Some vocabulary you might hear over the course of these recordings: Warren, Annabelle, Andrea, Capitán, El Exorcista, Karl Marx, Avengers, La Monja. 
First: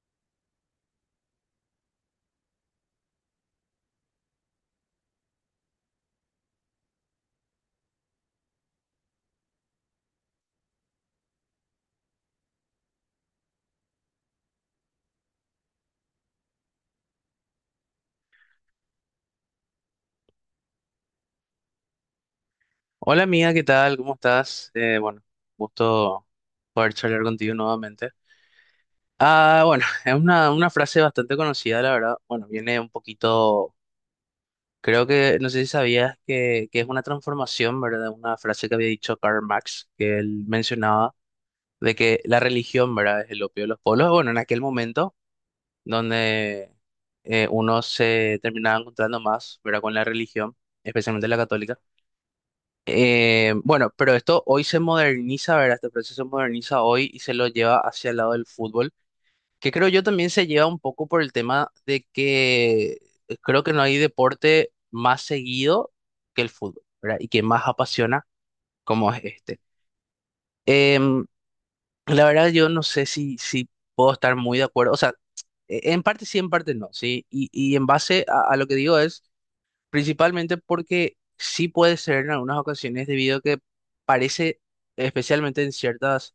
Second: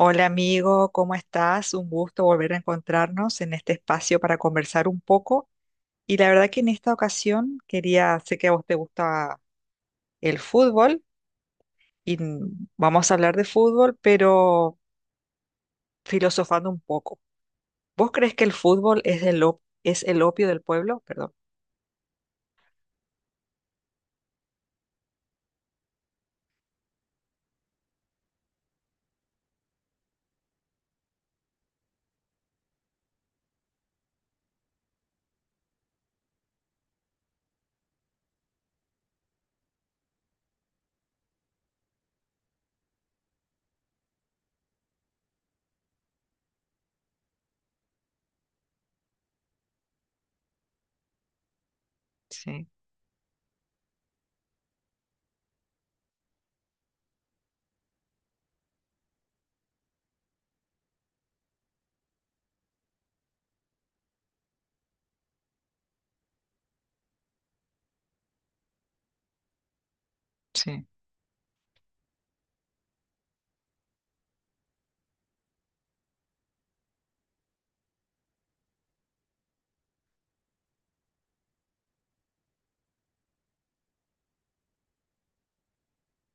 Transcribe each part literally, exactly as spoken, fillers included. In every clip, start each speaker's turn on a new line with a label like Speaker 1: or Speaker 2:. Speaker 1: Hola amigo, ¿cómo estás? Un gusto volver a encontrarnos en este espacio para conversar un poco. Y la verdad que en esta ocasión quería, sé que a vos te gusta el fútbol y n- vamos a hablar de fútbol, pero filosofando un poco. ¿Vos crees que el fútbol es el, op- es el opio del pueblo? Perdón.
Speaker 2: Hola amiga, ¿qué tal? ¿Cómo estás? Eh, bueno, gusto poder charlar contigo nuevamente. Ah, bueno, es una, una frase bastante conocida, la verdad. Bueno, viene un poquito, creo que, no sé si sabías que, que es una transformación, ¿verdad? Una frase que había dicho Karl Marx, que él mencionaba de que la religión, ¿verdad? Es el opio de los pueblos. Bueno, en aquel momento donde eh, uno se terminaba encontrando más, ¿verdad? Con la religión, especialmente la católica.
Speaker 1: Sí,
Speaker 2: Eh, bueno, pero esto hoy se moderniza, ¿verdad? Este proceso se moderniza hoy y se lo lleva hacia el lado del fútbol, que creo yo también se lleva un poco por el tema de que eh, creo que no hay deporte más seguido que el fútbol, ¿verdad? Y que más apasiona como es este.
Speaker 1: sí.
Speaker 2: Em, la verdad yo no sé si, si puedo estar muy de acuerdo, o sea, e- en parte sí, en parte no, ¿sí? Y, y en base a, a lo que digo es... Principalmente porque sí puede ser en algunas ocasiones debido a que parece, especialmente en ciertas,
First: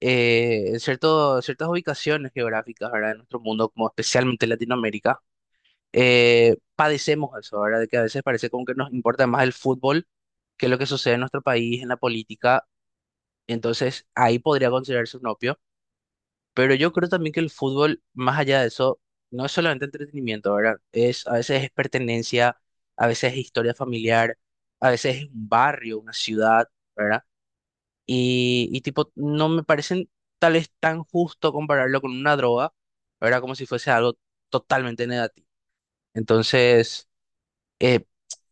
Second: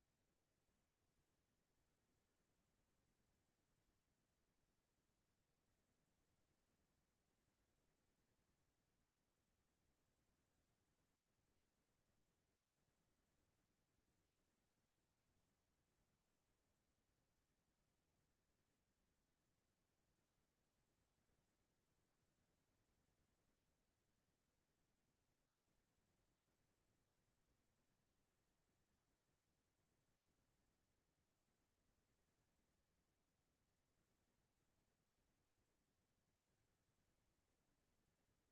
Speaker 2: eh, en cierto- ciertas ubicaciones geográficas, ¿verdad? En nuestro mundo, como especialmente Latinoamérica, eh, padecemos eso, ¿verdad? De que a veces parece como que nos importa más el fútbol que lo que sucede en nuestro país, en la política. Entonces, ahí podría considerarse un opio. Pero yo creo también que el fútbol, más allá de eso, no es solamente entretenimiento, ¿verdad? Es, a veces es pertenencia, a veces es historia familiar, a veces es un barrio, una ciudad, ¿verdad? Y, y tipo, no me parecen tal vez tan justo compararlo con una droga, ¿verdad? Como si fuese algo totalmente negativo. Entonces, eh,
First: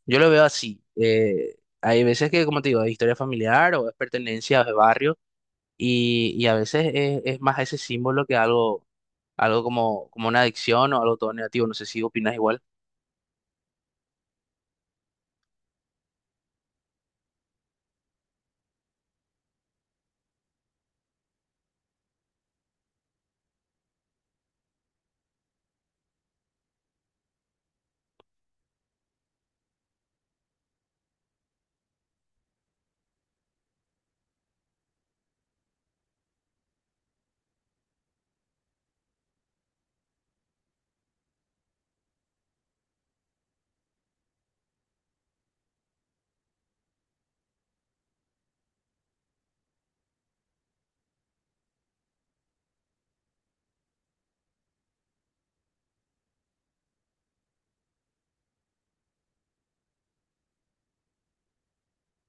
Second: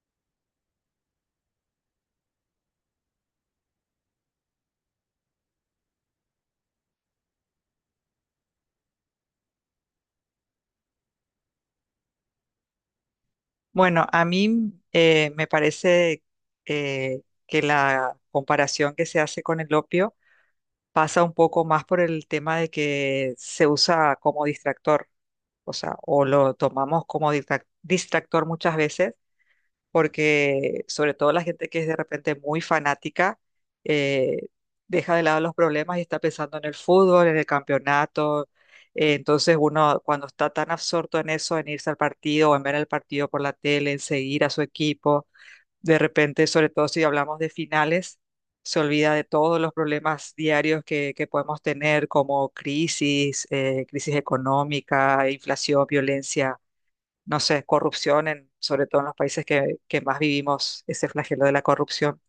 Speaker 2: yo lo veo así. Eh, hay veces que, como te digo, es historia familiar o es pertenencia, o es barrio. Y, y a veces es, es más ese símbolo que algo, algo como, como una adicción o algo todo negativo. No sé si opinas igual.
Speaker 1: Bueno, a mí eh, me parece eh, que la comparación que se hace con el opio pasa un poco más por el tema de que se usa como distractor, o sea, o lo tomamos como distrac- distractor muchas veces, porque sobre todo la gente que es de repente muy fanática, eh, deja de lado los problemas y está pensando en el fútbol, en el campeonato. Eh, entonces uno cuando está tan absorto en eso, en irse al partido o en ver el partido por la tele, en seguir a su equipo de repente, sobre todo si hablamos de finales, se olvida de todos los problemas diarios que, que podemos tener, como crisis, eh, crisis económica, inflación, violencia, no sé, corrupción, en, sobre todo en los países que, que más vivimos ese flagelo de la corrupción.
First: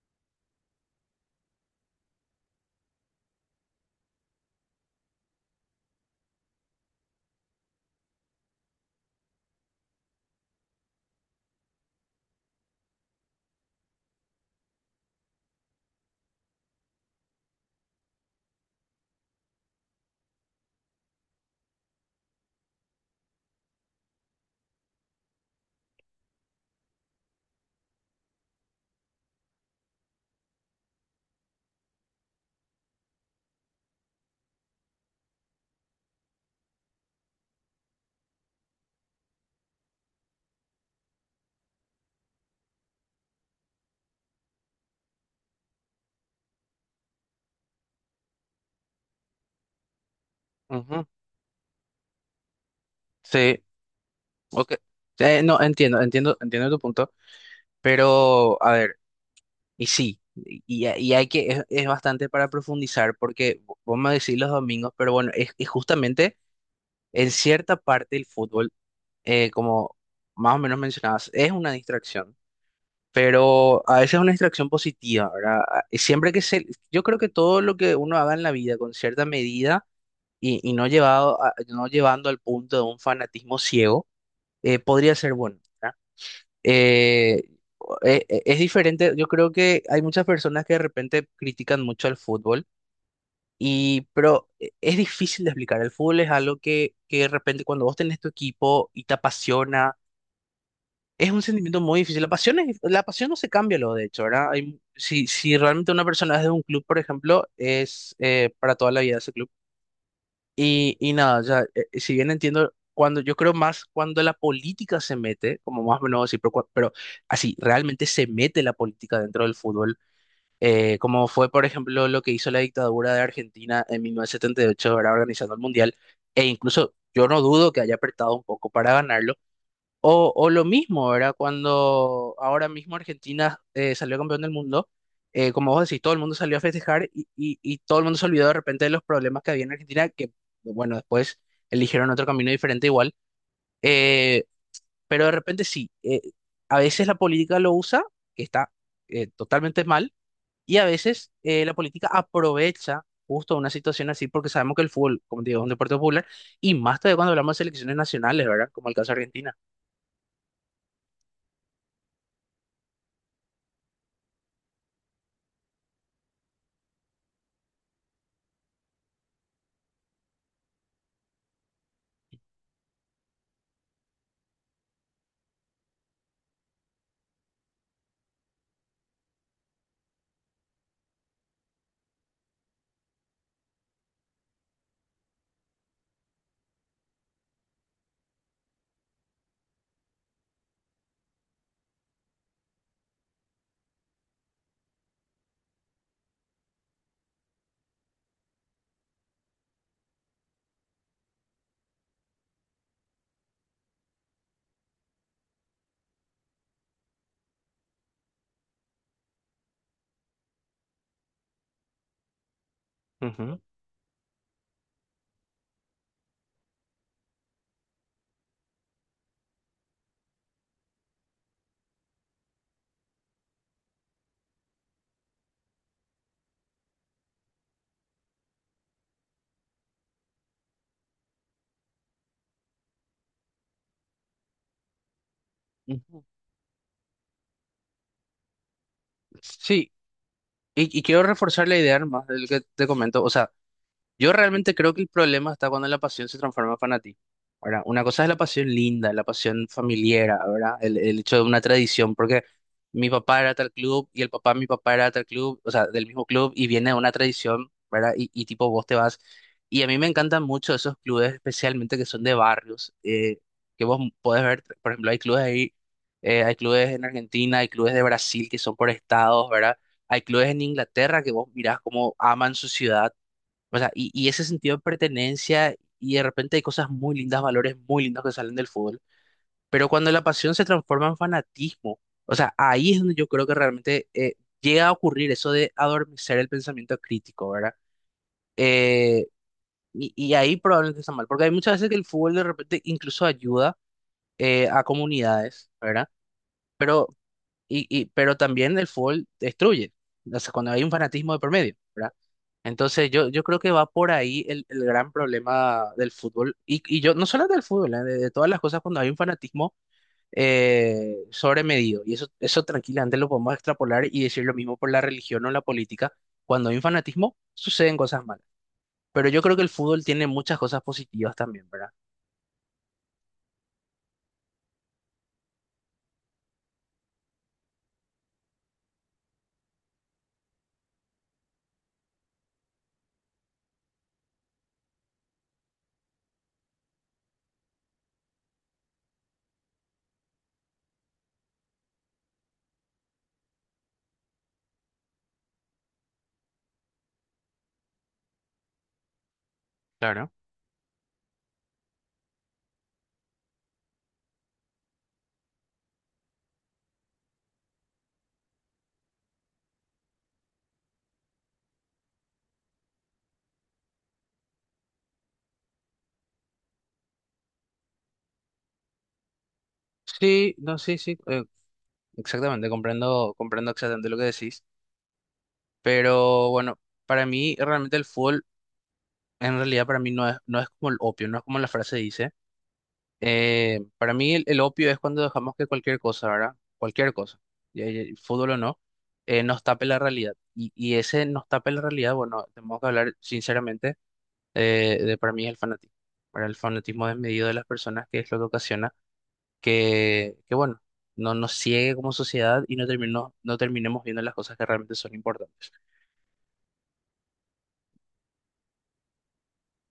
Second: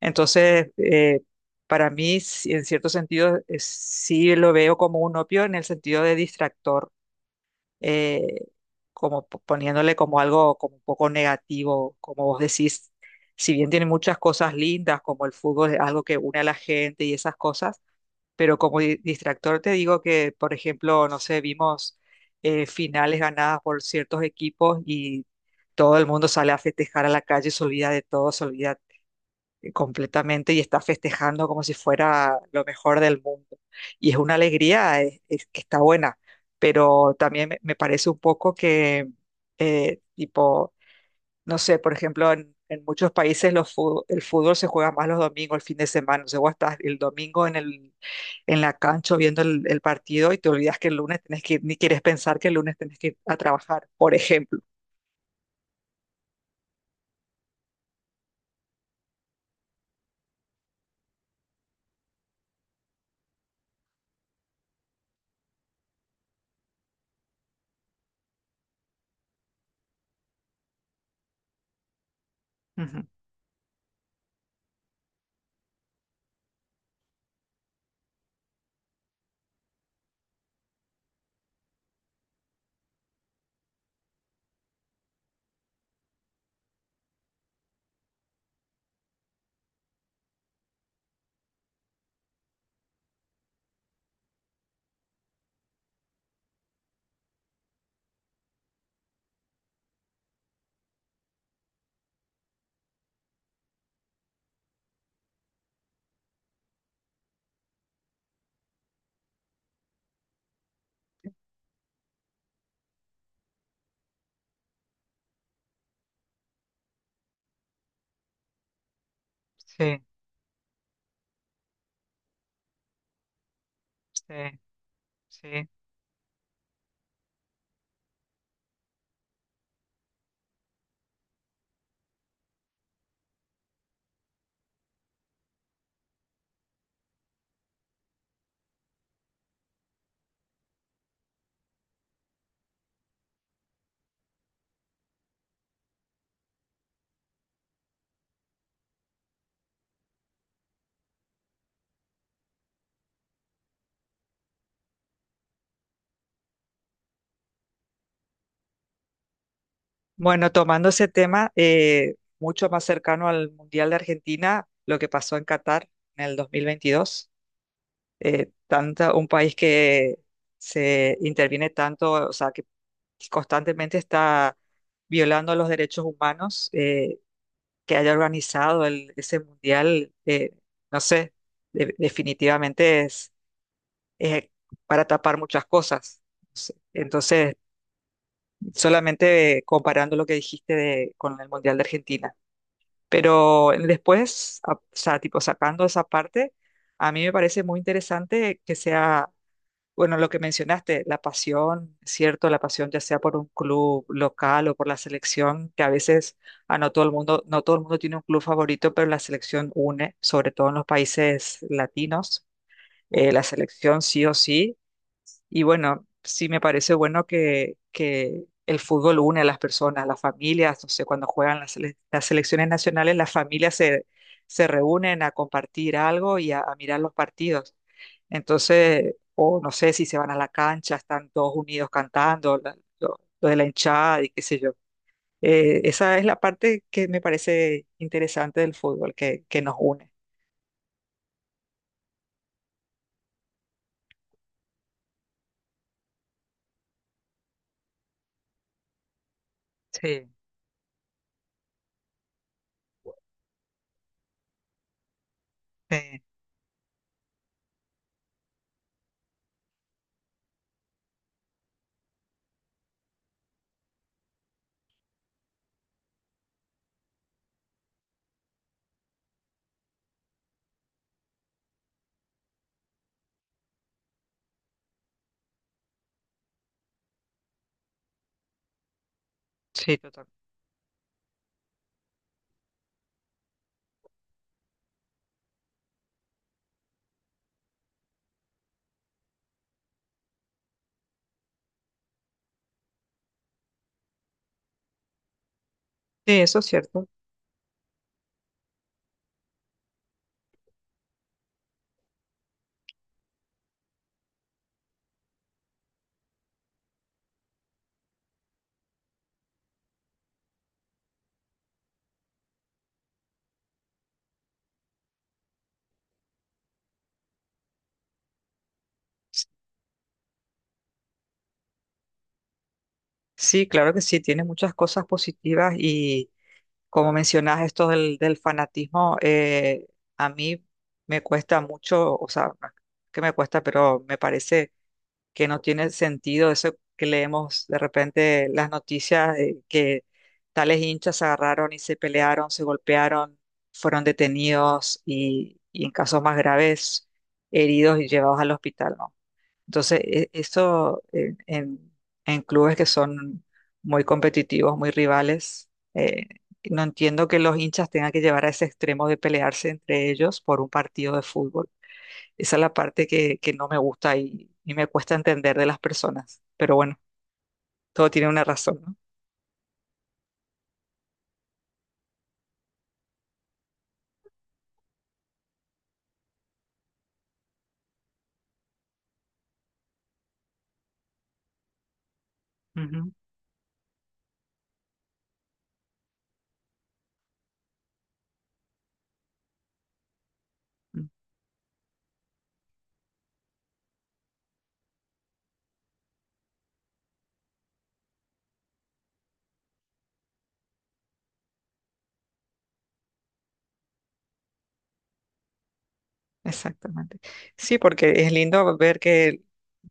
Speaker 1: Entonces, eh, para mí, sí, en cierto sentido, eh, sí lo veo como un opio en el sentido de distractor eh, como po- poniéndole como algo como un poco negativo, como vos decís, si bien tiene muchas cosas lindas, como el fútbol es algo que une a la gente y esas cosas, pero como di- distractor te digo que, por ejemplo, no sé, vimos eh, finales ganadas por ciertos equipos y todo el mundo sale a festejar a la calle, se olvida de todo, se olvida completamente y está festejando como si fuera lo mejor del mundo. Y es una alegría eh, es que está buena, pero también me, me parece un poco que, eh, tipo, no sé, por ejemplo, en, en muchos países los fu- el fútbol se juega más los domingos, el fin de semana. O sea, vos estás el domingo en, el, en la cancha viendo el, el partido y te olvidas que el
Speaker 2: Ujú.
Speaker 1: lunes tenés que ir, ni quieres pensar que el lunes tenés que ir a
Speaker 2: Sí,
Speaker 1: trabajar, por ejemplo.
Speaker 2: ok. Eh, no, entiendo, entiendo, entiendo tu punto. Pero, a ver, y sí, y, y hay que, es, es bastante para profundizar porque vo- vos me decís los domingos, pero bueno, es, es justamente en cierta parte el fútbol, eh, como más o menos mencionabas, es una distracción.
Speaker 1: Ujú.
Speaker 2: Pero a veces es una distracción positiva, ¿verdad? A- Siempre que se, yo creo que todo lo que uno haga en la vida con cierta medida y, y no llevado a- no llevando al punto de un fanatismo ciego, eh, podría ser bueno, ¿verdad? Eh, e- e- es diferente, yo creo que hay muchas personas que de repente critican mucho al fútbol, y, pero e- es difícil de explicar. El fútbol es algo que, que de repente cuando vos tenés tu equipo y te apasiona, es un sentimiento muy difícil. La pasión es- la pasión no se cambia, lo de hecho, ¿verdad? Hay- si, si realmente una persona es de un club, por ejemplo, es eh, para toda la vida ese club. Y, y nada, ya, eh, eh, si bien entiendo, cuando yo creo más cuando la política se mete, como más o menos así, pero, cua- pero así, realmente se mete la política dentro del fútbol,
Speaker 1: Sí,
Speaker 2: eh, como fue, por ejemplo, lo que hizo la dictadura de Argentina en
Speaker 1: sí,
Speaker 2: mil novecientos setenta y ocho, ¿verdad? Organizando el
Speaker 1: sí.
Speaker 2: Mundial, e incluso yo no dudo que haya apretado un poco para ganarlo o, o lo mismo, ¿verdad? Cuando ahora mismo Argentina eh, salió campeón del mundo, eh, como vos decís, todo el mundo salió a festejar y, y- y todo el mundo se olvidó de repente de los problemas que había en Argentina, que bueno, después eligieron otro camino diferente igual, eh, pero de repente sí, eh, a veces la política lo usa, que está eh, totalmente mal, y a veces eh, la política aprovecha justo una situación así, porque sabemos que el fútbol, como te digo, es un deporte popular, y más todavía cuando hablamos de selecciones nacionales, ¿verdad? Como el caso de Argentina.
Speaker 1: Bueno, tomando ese tema eh, mucho más cercano al Mundial de Argentina, lo que pasó en Qatar en el dos mil veintidós, eh, tanto, un país que se interviene tanto, o sea, que constantemente está violando los derechos humanos, eh, que haya organizado el- ese Mundial, eh, no sé, de- definitivamente es, es para tapar muchas cosas. Entonces, solamente comparando lo que dijiste de- con el Mundial de Argentina. Pero después, a- o sea, tipo sacando esa parte, a mí me parece muy interesante que sea, bueno, lo que mencionaste, la pasión, ¿cierto? La pasión ya sea por un club local o por la selección, que a veces, a no todo el mundo, no todo el mundo tiene un club favorito, pero la selección une, sobre todo en los países latinos. Eh, la
Speaker 2: Ujú.
Speaker 1: selección sí o sí y bueno, sí me parece bueno que, que el fútbol une a las personas, las familias, no sé, cuando juegan las, sele- las selecciones nacionales, las familias se, se reúnen a compartir algo y a, a mirar los partidos. Entonces, o no sé si se van a la cancha, están todos unidos cantando, la- lo, lo de la hinchada y qué sé yo. Eh, esa es la parte que me parece interesante del fútbol, que, que nos
Speaker 2: Sí,
Speaker 1: une.
Speaker 2: y, y quiero reforzar la idea más del que te comento. O sea, yo realmente creo que el problema está cuando la pasión se transforma en fanatismo. Ahora, una cosa es la pasión linda, la pasión familiar,
Speaker 1: Sí,
Speaker 2: ¿verdad? El, el hecho de una tradición, porque mi papá era tal club y el papá de mi papá era tal club, o sea, del
Speaker 1: sí,
Speaker 2: mismo club y viene de una tradición, ¿verdad? Y, y tipo vos te vas. Y a mí me encantan mucho esos clubes, especialmente que son de barrios, eh, que vos podés ver, por ejemplo, hay clubes ahí, eh, hay clubes en Argentina, hay clubes de Brasil que son por estados, ¿verdad? Hay clubes en Inglaterra que vos mirás cómo aman su ciudad, o sea, y, y ese sentido de pertenencia y de repente hay cosas muy lindas, valores muy lindos que salen del fútbol. Pero
Speaker 1: sí,
Speaker 2: cuando la
Speaker 1: total.
Speaker 2: pasión se transforma en fanatismo, o sea, ahí es donde yo creo que realmente eh, llega a ocurrir eso de adormecer el pensamiento crítico, ¿verdad? Eh, y, y ahí probablemente está mal, porque hay muchas veces que el fútbol de repente incluso ayuda eh, a comunidades, ¿verdad?
Speaker 1: Sí, eso es cierto.
Speaker 2: Pero, y, y- pero también el fútbol destruye, o sea, cuando hay un fanatismo de por medio, ¿verdad? Entonces yo, yo creo que va por ahí el, el gran problema del fútbol. Y, y yo, no solo del fútbol, eh, de, de todas las cosas cuando hay un fanatismo eh, sobremedido. Y eso, eso tranquilamente lo podemos extrapolar y decir lo mismo por la religión o la política. Cuando hay un fanatismo, suceden cosas malas. Pero yo creo que el fútbol tiene muchas cosas positivas también, ¿verdad?
Speaker 1: Sí, claro que sí, tiene muchas cosas positivas y como mencionas esto del, del fanatismo, eh, a mí me cuesta mucho, o sea, no es que me cuesta, pero me parece que no tiene sentido eso que leemos de repente las noticias de que tales hinchas se agarraron y se pelearon, se golpearon, fueron detenidos y, y en casos más graves heridos y llevados al hospital, ¿no? Entonces, e-
Speaker 2: Claro.
Speaker 1: esto en, en- en clubes que son muy competitivos, muy rivales, eh, no entiendo que los hinchas tengan que llevar a ese extremo de pelearse entre ellos por un partido de fútbol. Esa es la parte que, que no me gusta y, y me cuesta entender de las personas. Pero bueno, todo tiene una razón, ¿no?
Speaker 2: Sí, no, sí, sí, eh, exactamente, comprendo, comprendo exactamente lo que decís. Pero bueno, para mí realmente el fútbol, en realidad para mí no es, no es como el opio, no es como la frase dice.
Speaker 1: Ujú,
Speaker 2: Eh, para mí el, el opio es cuando dejamos que cualquier cosa, ¿verdad? Cualquier cosa, ya- ya- fútbol o no, eh, nos tape la realidad. Y, y
Speaker 1: mm,
Speaker 2: ese nos tape la realidad, bueno, tenemos que hablar sinceramente eh, de para mí es el fanatismo. Para el fanatismo desmedido de las personas, que es lo que ocasiona que, que bueno, no nos ciegue como sociedad y no termino- no terminemos viendo las cosas que realmente son importantes.
Speaker 1: exactamente. Sí, porque es lindo ver que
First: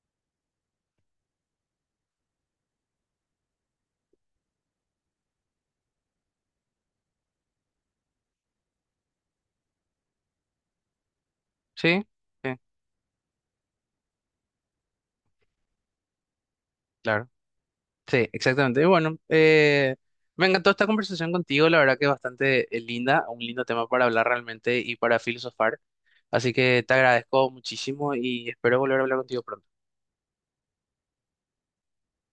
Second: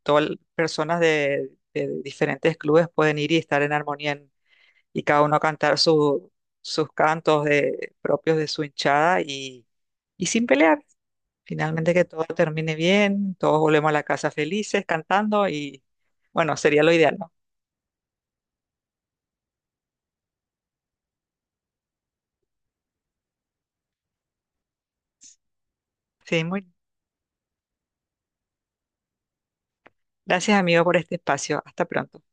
Speaker 1: todas las personas de, de diferentes clubes pueden ir y estar en armonía y cada uno a cantar su- sus cantos de- propios de su hinchada y, y sin pelear. Finalmente que
Speaker 2: Sí,
Speaker 1: todo
Speaker 2: sí,
Speaker 1: termine bien, todos volvemos a la casa felices cantando y bueno, sería lo ideal,
Speaker 2: claro.
Speaker 1: ¿no?
Speaker 2: Sí, exactamente. Y bueno, eh, me encantó esta conversación contigo, la verdad que es bastante eh, linda, un lindo tema para hablar realmente y para filosofar.
Speaker 1: Sí,
Speaker 2: Así
Speaker 1: muy
Speaker 2: que te agradezco muchísimo y espero volver a hablar contigo pronto.
Speaker 1: gracias amigo por este espacio. Hasta pronto.